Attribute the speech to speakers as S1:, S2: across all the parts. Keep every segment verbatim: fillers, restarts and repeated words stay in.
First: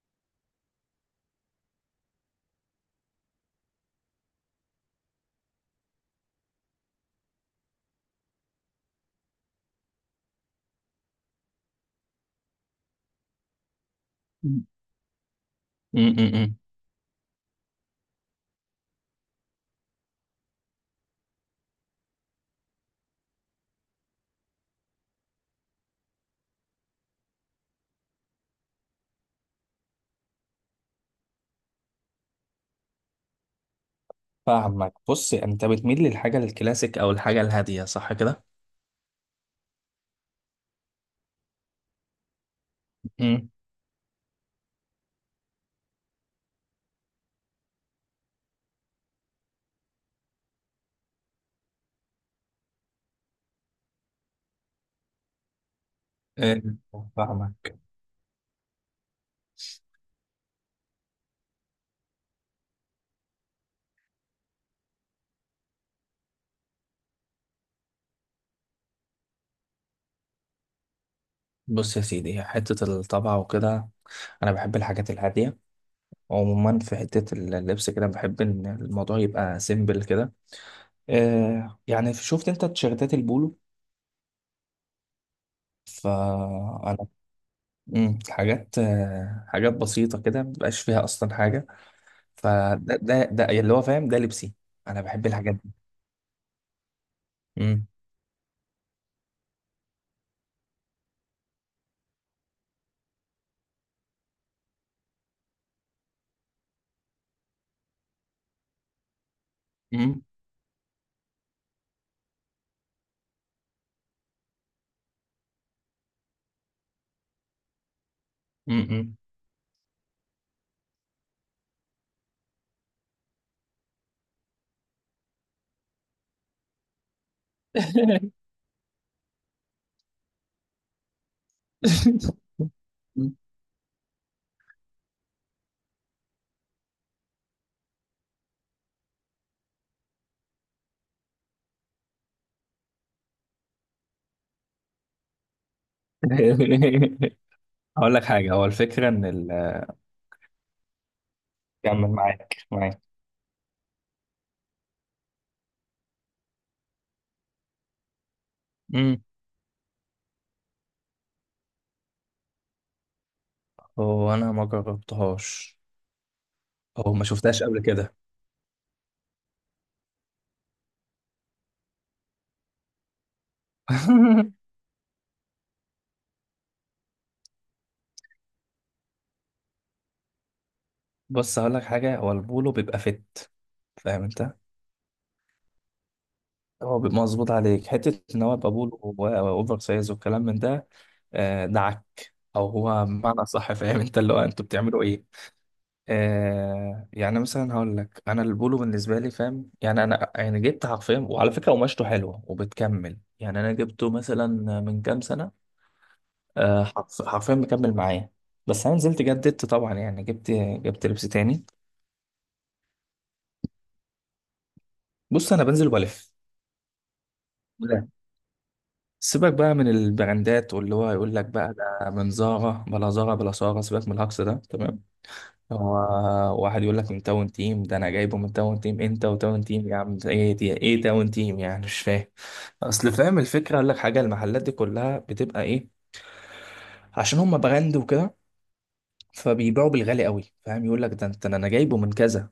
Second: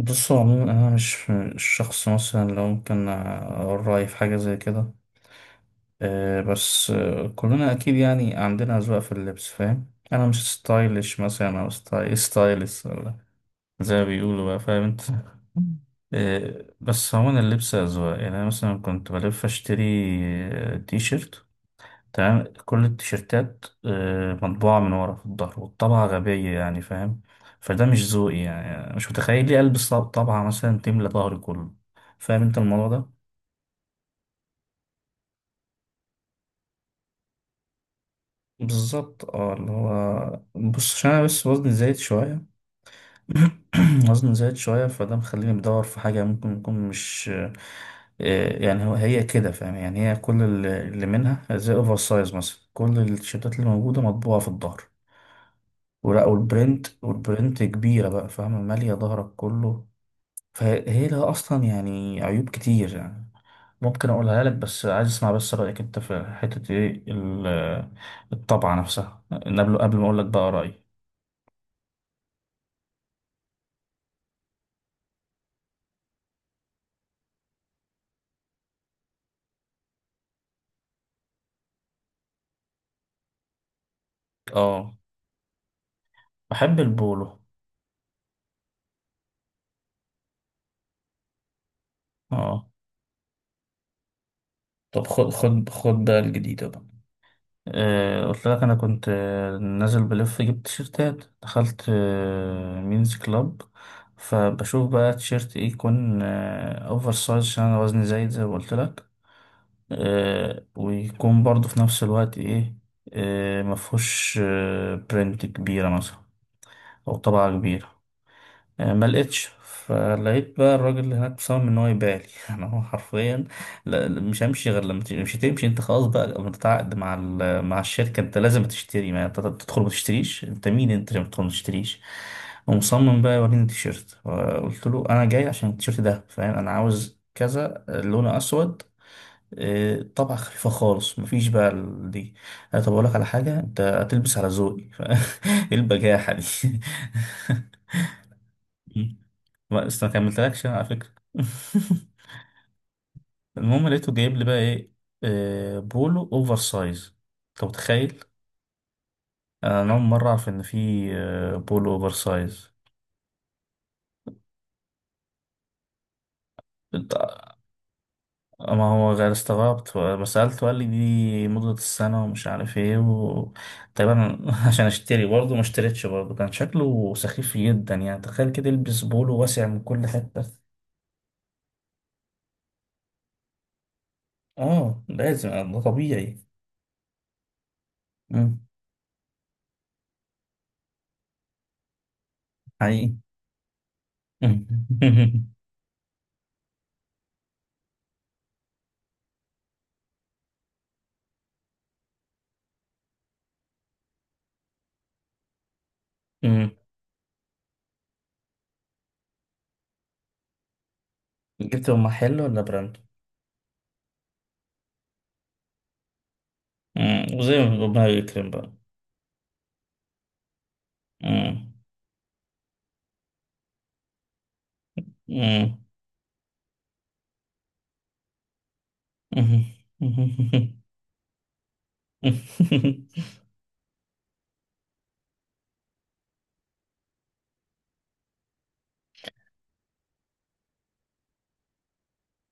S1: بص هو عموما انا مش مش شخص مثلا لو ممكن اقول رايي في حاجه زي كده. آه، بس آه، كلنا اكيد يعني عندنا اذواق في اللبس، فاهم؟ انا مش ستايلش مثلا او ستايل ستايلس، ولا زي ما بيقولوا بقى،
S2: م-
S1: فاهم انت.
S2: م-
S1: آه،
S2: م.
S1: بس عموما اللبس اذواق، يعني انا مثلا كنت بلف اشتري آه، تي شيرت. تمام، كل التيشيرتات آه، مطبوعة من ورا في الظهر، والطبعة غبية يعني، فاهم؟ فده مش ذوقي يعني، مش متخيل ليه ألبس طب- طبعة مثلا تملى ظهري كله. فاهم انت الموضوع ده؟
S2: فاهمك. بص، انت بتميل للحاجه الكلاسيك او الحاجه الهاديه، صح كده؟
S1: بالظبط. اه، اللي هو بص، عشان انا بس وزني زايد شوية.
S2: م.
S1: وزني زايد شوية، فده مخليني بدور في حاجة ممكن يكون مش آه، يعني هو هي كده فاهم. يعني هي كل اللي اللي منها زي اوفر سايز مثلا، كل التيشيرتات اللي موجودة مطبوعة في الظهر ولا
S2: إيه،
S1: والبرنت والبرنت
S2: فاهمك.
S1: كبيرة بقى، فاهمة، مالية ظهرك كله. فهي لها أصلا يعني عيوب كتير يعني، ممكن أقولها لك، بس عايز أسمع بس رأيك أنت في حتة إيه ال- الطبعة نفسها. قبل قبل ما أقول لك بقى رأيي.
S2: بص يا سيدي، حته الطبعه وكده، انا بحب الحاجات الهاديه. عموما في حته اللبس كده بحب ان الموضوع يبقى سيمبل كده. آه، يعني شفت انت تيشيرتات البولو؟
S1: أه. بحب
S2: فانا
S1: البولو.
S2: مم، حاجات، آه، حاجات بسيطه كده، مبقاش فيها اصلا حاجه.
S1: أه.
S2: فده ده ده اللي هو فاهم، ده لبسي. انا
S1: طب
S2: بحب
S1: خد
S2: الحاجات
S1: خد
S2: دي.
S1: خد بقى الجديدة بقى.
S2: مم،
S1: آه، قلت لك انا كنت آه، نازل بلف، جبت تيشيرتات، دخلت آه، مينز كلاب. فبشوف بقى تيشيرت ايه يكون آه، اوفر سايز عشان انا وزني زايد زي ما قلت لك،
S2: مم،
S1: آه، ويكون برضه في نفس الوقت ايه، آه، مفهوش آه، برنت كبيرة مثلا او طبعة كبيرة.
S2: مم،
S1: آه، ما
S2: مم.
S1: لقيتش. فلقيت بقى الراجل اللي هناك مصمم ان هو يبيع لي. انا هو حرفيا لا لا، مش همشي غير لما تمشي- مش هتمشي انت، خلاص بقى، متعاقد مع ال- مع الشركه، انت لازم تشتري، ما انت تدخل ما تشتريش، انت مين انت عشان تدخل ما تشتريش. ومصمم بقى يوريني التيشيرت. قلت له انا جاي عشان التيشيرت ده، فاهم؟ انا عاوز كذا، لونه اسود، آه، طبعة خفيفة خالص، مفيش بقى ال- دي. آه، طب أقول لك على حاجة، أنت هتلبس على ذوقي. ف- إيه البجاحة دي؟
S2: هقول لك حاجة، هو الفكرة إن ال...
S1: ما أصل ما كملتلكش أنا على فكرة.
S2: كمل. معاك معاك
S1: المهم لقيته جايب لي بقى إيه، آه، بولو أوفر سايز. أنت متخيل؟
S2: امم
S1: أنا أول مرة أعرف إن في آه، بولو أوفر سايز.
S2: هو أنا ما جربتهاش أو ما
S1: أنت-
S2: شفتهاش قبل كده.
S1: ما هو غير استغربت ما سألته، قال لي دي مدة السنة ومش عارف إيه و... طبعا عشان أشتري برضه، ما اشتريتش برضه، كان شكله سخيف جدا يعني. تخيل كده يلبس بولو واسع من كل حتة.
S2: بص، هقول لك حاجة، هو البولو بيبقى فت، فاهم أنت؟
S1: آه لازم، ده طبيعي.
S2: هو بيبقى مظبوط عليك، حتة إن هو
S1: مم.
S2: يبقى بولو و- وأوفر سايز والكلام من ده. آه، دعك، أو هو
S1: حقيقي.
S2: بمعنى صح، فاهم أنت؟ اللي هو أنتوا بتعملوا إيه؟ آه، يعني مثلا هقول لك، انا البولو بالنسبه لي، فاهم؟ يعني انا يعني جبت حرفيا، وعلى فكره قماشته حلوه وبتكمل. يعني انا جبته مثلا من كام سنه. آه حرف- حرفيا مكمل معايا. بس انا نزلت جددت طبعا، يعني جبت جبت لبس تاني.
S1: جبتوا محل ولا براند؟
S2: بص، انا بنزل والف.
S1: مم. وزي ما ربنا
S2: لا،
S1: يكرم بقى.
S2: سيبك بقى من البراندات، واللي هو يقول لك
S1: مم.
S2: بقى ده من زارا بلا زارا بلا سارة، سيبك من الهجص ده، تمام؟
S1: مم.
S2: هو واحد يقول لك من تاون تيم، ده انا جايبه من تاون تيم. انت وتاون تيم يا عم، ايه دي؟ ايه تاون تيم يعني؟ مش فاهم. اصل فاهم الفكره، اقول لك حاجه، المحلات دي كلها بتبقى ايه؟ عشان هم براند وكده، فبيبيعوا بالغالي قوي، فاهم؟ يقول لك ده انت انا جايبه من كذا،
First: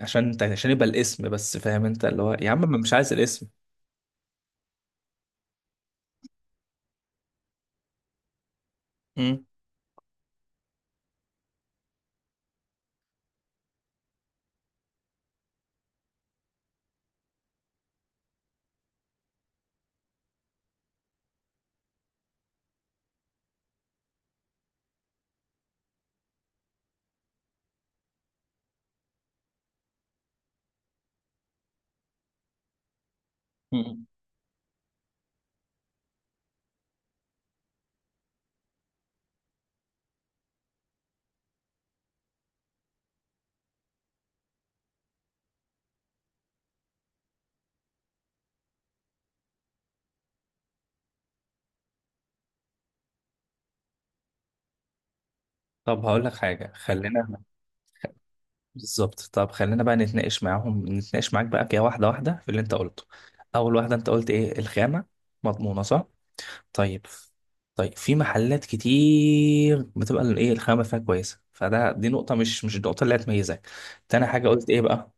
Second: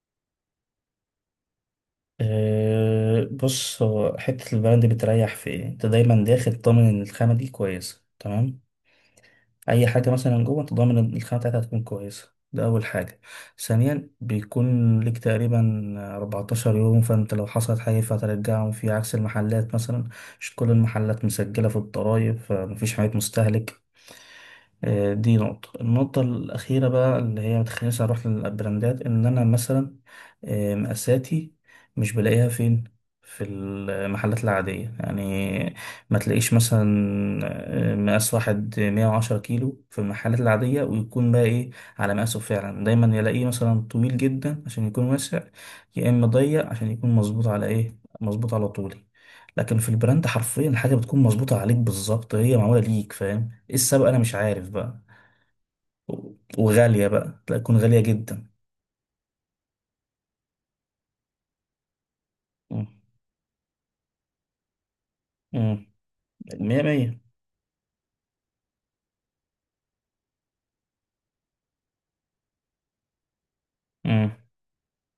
S2: عشان انت عشان يبقى الاسم بس، فاهم انت؟ اللي هو يا عم، ما مش عايز
S1: آه،
S2: الاسم.
S1: بص، هو حتة البراند بتريح في ايه؟ انت دايما داخل ضامن ان الخامة دي كويسة تمام؟
S2: مم.
S1: أي حاجة مثلا جوه انت ضامن ان الخامة بتاعتها هتكون كويسة. ده أول حاجة. ثانيا بيكون ليك تقريبا اربعتاشر يوم، فانت لو حصلت حاجة فهترجعهم، في عكس المحلات مثلا مش كل المحلات مسجلة في الضرايب، فمفيش حاجات مستهلك. آه، دي نقطة. النقطة الأخيرة بقى اللي هي متخلينيش أروح للبراندات، إن أنا مثلا آه، مقاساتي مش بلاقيها فين في
S2: مم.
S1: المحلات العادية يعني. ما تلاقيش مثلا آه، مقاس واحد مية وعشرة كيلو في المحلات العادية، ويكون بقى إيه على مقاسه فعلا. دايما يلاقيه مثلا طويل جدا عشان يكون واسع، يا إما ضيق عشان يكون مظبوط على إيه، مظبوط على طولي. لكن في البراند حرفيا الحاجة بتكون مظبوطة عليك بالظبط، هي معمولة ليك، فاهم. ايه السبب انا مش عارف بقى.
S2: طب هقول
S1: و-
S2: لك حاجه
S1: وغالية
S2: خلينا
S1: بقى، لا تكون غالية جدا.
S2: بالظبط. طب خلينا بقى نتناقش معاهم، نتناقش معاك بقى كده واحده واحده في اللي انت
S1: مم.
S2: قلته. اول واحده انت قلت ايه؟ الخامه مضمونه
S1: مم.
S2: صح؟
S1: مية
S2: طيب،
S1: مية.
S2: طيب في محلات كتير بتبقى ال- ايه الخامه فيها كويسه، فده دي نقطه، مش مش النقطه اللي هتميزك. تاني
S1: مم.
S2: حاجه قلت ايه بقى؟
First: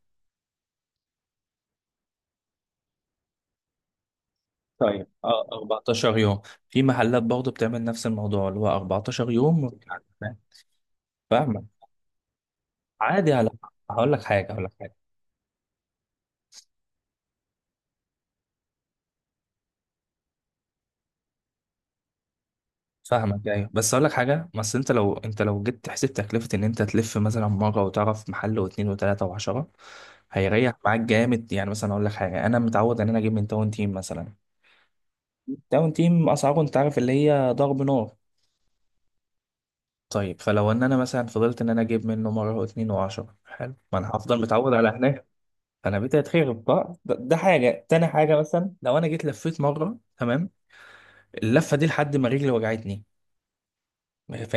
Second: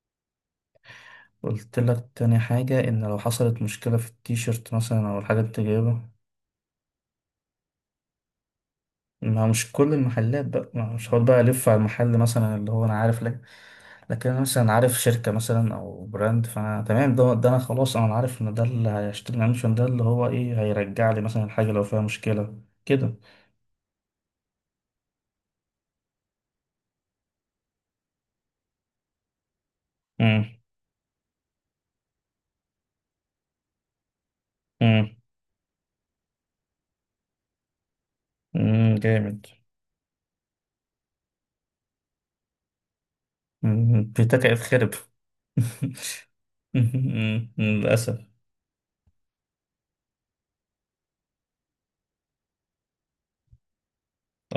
S1: قلت لك تاني حاجة ان لو حصلت مشكلة في التيشيرت
S2: طيب،
S1: مثلا او الحاجة اللي
S2: اه،
S1: انت جايبها،
S2: اربعتاشر يوم. في محلات برضه بتعمل نفس الموضوع اللي هو اربعة عشر
S1: ما
S2: يوم.
S1: مش كل المحلات بقى. ما مش هقعد بقى
S2: فاهمك،
S1: الف على المحل مثلا، اللي هو انا عارف
S2: عادي
S1: لك.
S2: على، هقول لك
S1: لكن انا
S2: حاجه هقول
S1: مثلا
S2: لك
S1: عارف
S2: حاجه.
S1: شركة مثلا او براند، فانا تمام، ده, ده انا خلاص، انا عارف ان ده اللي هيشتري منشن ده، اللي هو ايه، هيرجع لي مثلا الحاجة لو فيها مشكلة كده.
S2: فاهمك، ايوه، بس هقول لك حاجه، بس انت لو انت لو جيت تحسب تكلفه ان انت تلف مثلا مره وتعرف محل واثنين وثلاثه وعشره،
S1: مم.
S2: هيريح معاك جامد. يعني مثلا اقول لك حاجه، انا متعود ان انا اجيب من تاون تيم مثلا.
S1: مم.
S2: داون تيم اسعاره انت عارف اللي هي ضرب نار.
S1: مم، جامد.
S2: طيب، فلو ان انا مثلا فضلت ان انا اجيب منه مره واتنين وعشرة، حلو، ما
S1: مم.
S2: انا هفضل
S1: بيتك
S2: متعود على
S1: اتخرب.
S2: هناك. انا بيتي هيتخرب بقى. ده, ده حاجه. تاني
S1: للأسف.
S2: حاجه، مثلا لو انا جيت لفيت مره، تمام، اللفه دي لحد ما رجلي وجعتني،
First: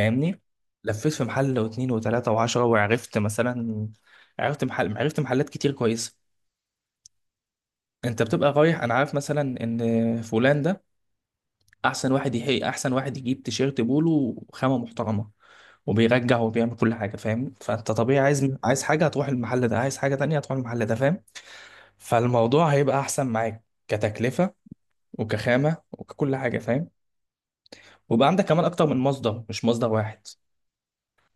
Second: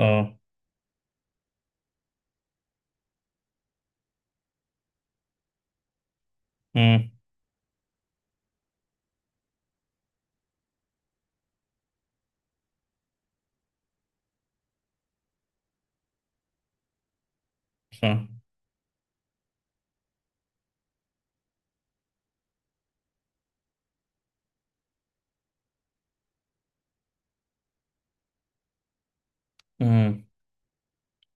S1: اه.
S2: لفيت في محل واتنين وتلاته وعشرة، وعرفت مثلا، عرفت محل، عرفت محلات كتير كويسه.
S1: امم.
S2: انت بتبقى رايح، انا عارف مثلا ان فلان ده احسن واحد يحقق، احسن واحد يجيب تيشيرت بولو وخامه محترمه وبيرجع وبيعمل كل حاجه، فاهم؟ فانت طبيعي
S1: صح.
S2: عايز، عايز حاجه هتروح المحل ده، عايز حاجه تانية هتروح المحل ده، فاهم؟ فالموضوع هيبقى احسن معاك كتكلفه وكخامه وككل حاجه، فاهم؟ وبقى عندك كمان اكتر من مصدر، مش مصدر
S1: امم.
S2: واحد.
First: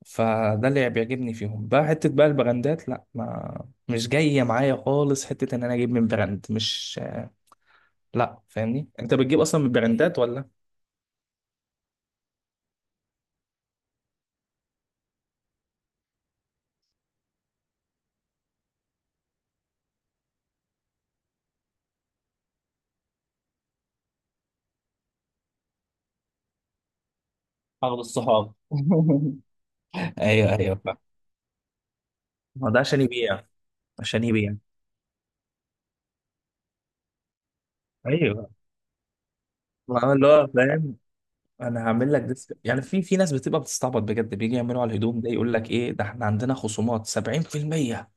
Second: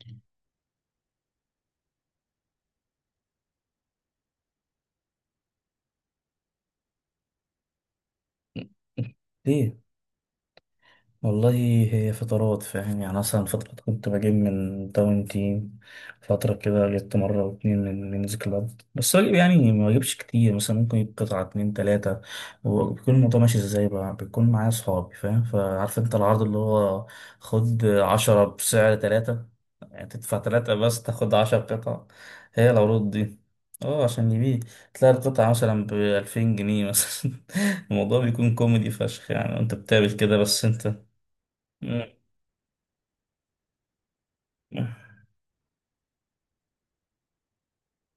S2: فده اللي بيعجبني فيهم بقى. حته بقى البراندات، لا، ما مش جايه معايا خالص، حته ان انا اجيب من براند، مش، لا. فاهمني، انت بتجيب اصلا من
S1: ليه.
S2: براندات ولا؟
S1: والله هي فترات فاهم يعني. مثلا فترة كنت بجيب من داون تيم، فترة كده جبت مرة أو اتنين من مينز كلاب. بس بجيب يعني، ما بجيبش كتير مثلا، ممكن يجيب قطعة اتنين تلاتة. وبيكون الموضوع ماشي ازاي بقى، بيكون معايا صحابي، فاهم؟ فعارف انت العرض اللي هو خد
S2: اغلب
S1: عشرة
S2: الصحاب.
S1: بسعر تلاتة يعني تدفع
S2: ايوه،
S1: تلاتة
S2: ايوه فاهم.
S1: بس تاخد عشر قطع. هي
S2: ما ده عشان
S1: العروض دي.
S2: يبيع.
S1: اه
S2: عشان
S1: عشان
S2: يبيع.
S1: يبيع. تلاقي القطعة مثلا بألفين جنيه مثلا. الموضوع
S2: ايوه،
S1: بيكون كوميدي فشخ يعني، انت
S2: ما
S1: بتقابل
S2: هو اللي
S1: كده
S2: هو
S1: بس
S2: فاهم،
S1: انت.
S2: انا
S1: امم.
S2: هعمل لك ديسك. يعني في في ناس بتبقى بتستعبط بجد، بيجي يعملوا على الهدوم ده، يقول لك ايه ده، احنا عندنا خصومات سبعين في المية.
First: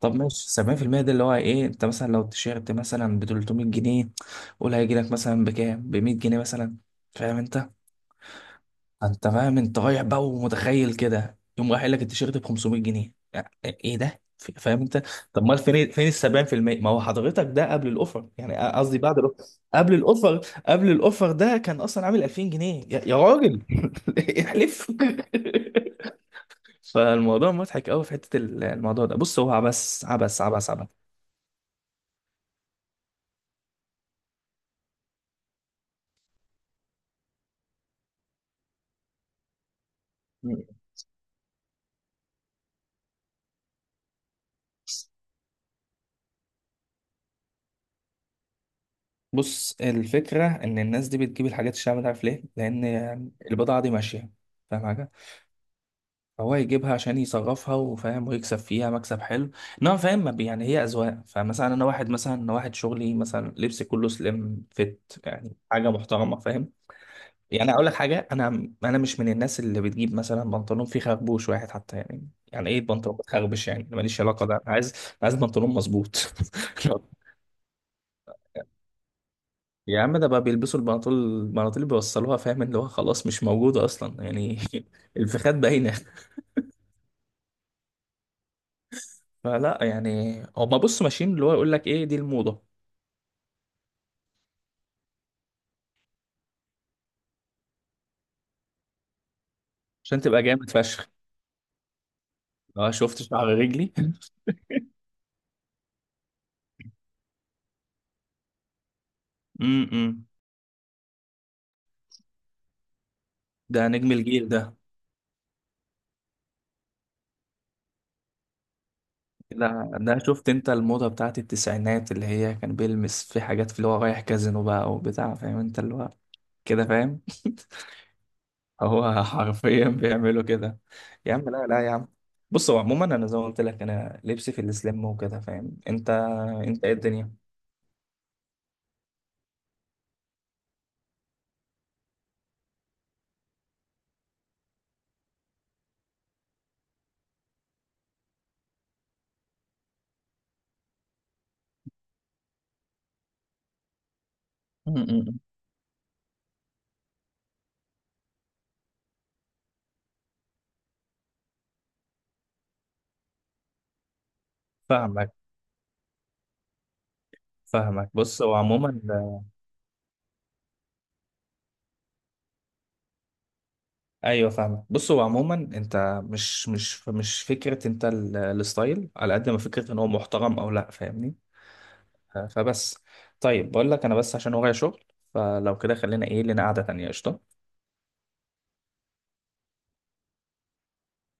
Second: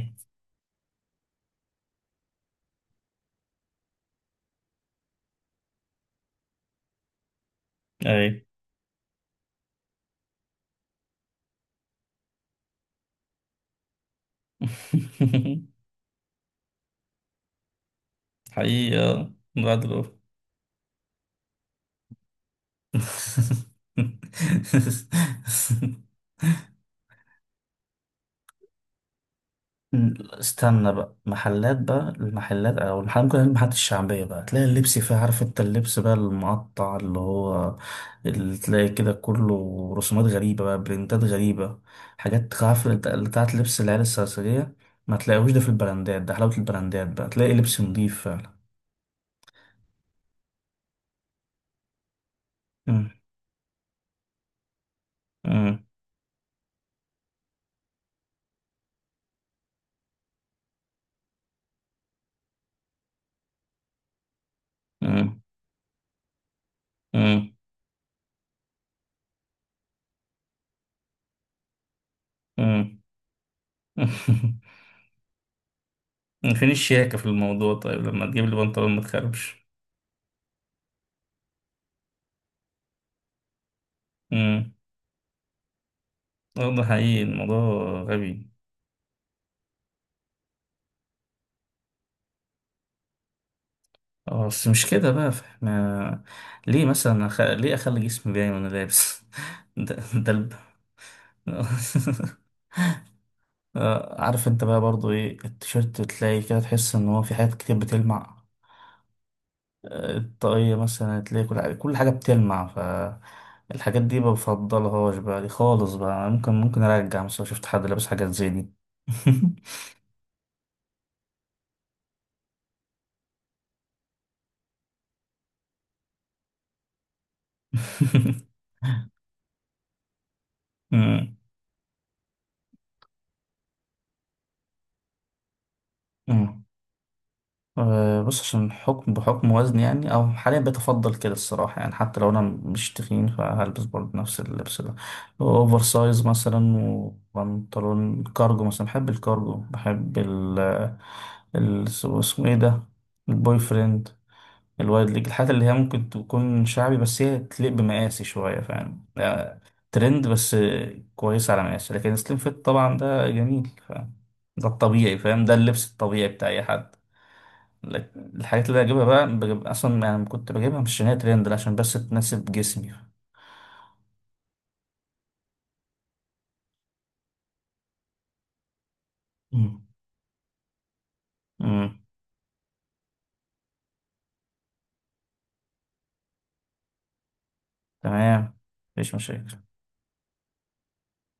S2: طب ماشي، سبعين في المية، ده اللي هو ايه، انت مثلا لو التيشيرت مثلا ب تلتمية جنيه، قول هيجي لك مثلا بكام؟ ب مية جنيه مثلا، فاهم انت؟
S1: اي.
S2: انت فاهم، انت رايح بقى ومتخيل كده، يوم رايح قايل لك التيشيرت ب خمسمائة جنيه، يعني ايه ده؟ ف- فاهم انت؟ طب امال فين، فين ال سبعين في المية؟ ما هو حضرتك، ده قبل الاوفر يعني، أ- قصدي بعد
S1: حقيقة
S2: الاوفر.
S1: بعد
S2: قبل
S1: الأوف.
S2: الاوفر، قبل الاوفر ده كان اصلا عامل الفين جنيه يا, يا راجل. احلف. فالموضوع مضحك قوي في حته ال- الموضوع ده. بص هو عبس عبس عبس عبس.
S1: استنى بقى، محلات بقى، المحلات او المحلات، ممكن المحلات الشعبية بقى تلاقي اللبس فيها، عارف انت اللبس بقى المقطع اللي هو اللي تلاقي كده كله رسومات غريبة بقى، برنتات غريبة، حاجات عارف اللي بتاع- اللي بتاعت لبس العيال السرسجية. ما تلاقيهوش ده في البراندات. ده حلاوة البراندات بقى، تلاقي لبس نضيف فعلا.
S2: بص الفكره ان الناس دي بتجيب الحاجات الشعب ده، عارف ليه؟ لان
S1: مم.
S2: البضاعه دي ماشيه، فاهم؟ فهو يجيبها عشان يصرفها، وفاهم، ويكسب فيها مكسب حلو. انما فاهم، ما بي- يعني هي اذواق. فمثلا انا واحد، مثلا انا واحد شغلي مثلا لبسي كله سليم فيت،
S1: مم.
S2: يعني حاجه محترمه، فاهم؟
S1: امم.
S2: يعني اقول لك حاجه، انا انا مش من الناس اللي بتجيب مثلا بنطلون فيه خربوش واحد حتى، يعني يعني ايه
S1: امم.
S2: بنطلون بتخربش؟ يعني أنا ماليش علاقه ده، أنا عايز أنا عايز بنطلون مظبوط.
S1: فين الشياكة في الموضوع؟ طيب لما تجيب لي بنطلون ما تخربش.
S2: يا عم ده بقى بيلبسوا البناطيل، البناطيل اللي بيوصلوها، فاهم؟ اللي هو خلاص مش موجوده اصلا يعني.
S1: امم.
S2: الفخاد باينه.
S1: آه، ده حقيقي، الموضوع غبي.
S2: فلا يعني، هما بص ماشيين اللي هو يقول لك ايه، دي الموضة.
S1: اه بس مش كده بقى، فاحنا ليه مثلا أخ... ليه اخلي جسمي باين وانا لابس؟ ده
S2: عشان
S1: ده
S2: تبقى
S1: الب...
S2: جامد فشخ، اه، شفت شعر رجلي.
S1: آه، عارف انت بقى برضو ايه، التيشيرت تلاقي كده، تحس ان هو في حاجات كتير بتلمع.
S2: امم
S1: الطاقية مثلا هتلاقي كل حاجة، كل حاجة بتلمع.
S2: ده
S1: فالحاجات
S2: نجم
S1: دي ما
S2: الجيل ده.
S1: بفضلهاش بقى، دي خالص بقى ممكن ممكن أرجع مثلا لو شفت حد لابس حاجات زي دي.
S2: ده ده شفت انت الموضة بتاعت التسعينات اللي هي كان بيلمس في حاجات، في اللي هو رايح كازينو بقى وبتاع، فاهم انت اللي هو كده، فاهم؟ هو حرفيا بيعملوا كده. يا
S1: أمم.
S2: عم لا، لا يا عم. بص هو عموما انا زي ما قلت لك، انا لبسي في السليم وكده، فاهم انت؟
S1: أمم.
S2: انت ايه الدنيا؟
S1: آه، بص، عشان حكم بحكم وزني يعني، أو حاليا بتفضل كده الصراحة يعني. حتى لو أنا مش تخين فهلبس برضه نفس اللبس ده، أوفر سايز مثلا، وبنطلون كارجو مثلا. بحب الكارجو، بحب ال ال- اسمه إيه ده، البوي فريند،
S2: م-
S1: الوايد
S2: م-
S1: ليج.
S2: م.
S1: الحاجات اللي هي ممكن تكون شعبي بس هي تليق بمقاسي شوية، فاهم. لا، ترند بس كويس على مقاسي. لكن سليم فيت طبعا ده جميل، فاهم، ده الطبيعي،
S2: فاهمك.
S1: فاهم، ده اللبس الطبيعي بتاع أي حد.
S2: فاهمك.
S1: لكن
S2: بص هو
S1: الحاجات اللي
S2: عموما،
S1: أجيبها بقى، بجيب أصلا يعني كنت بجيبها مش عشان هي ترند، لا، عشان بس تناسب جسمي.
S2: ايوه فاهمك. بص هو عموما انت مش مش مش فكره انت ال- الستايل، على قد ما
S1: مم.
S2: فكره ان هو محترم او لا، فاهمني؟
S1: مم.
S2: ف- فبس. طيب، بقول لك انا بس عشان ورايا شغل، فلو كده خلينا ايه، لنا قعده تانيه، قشطه.
S1: تمام، مفيش مشاكل.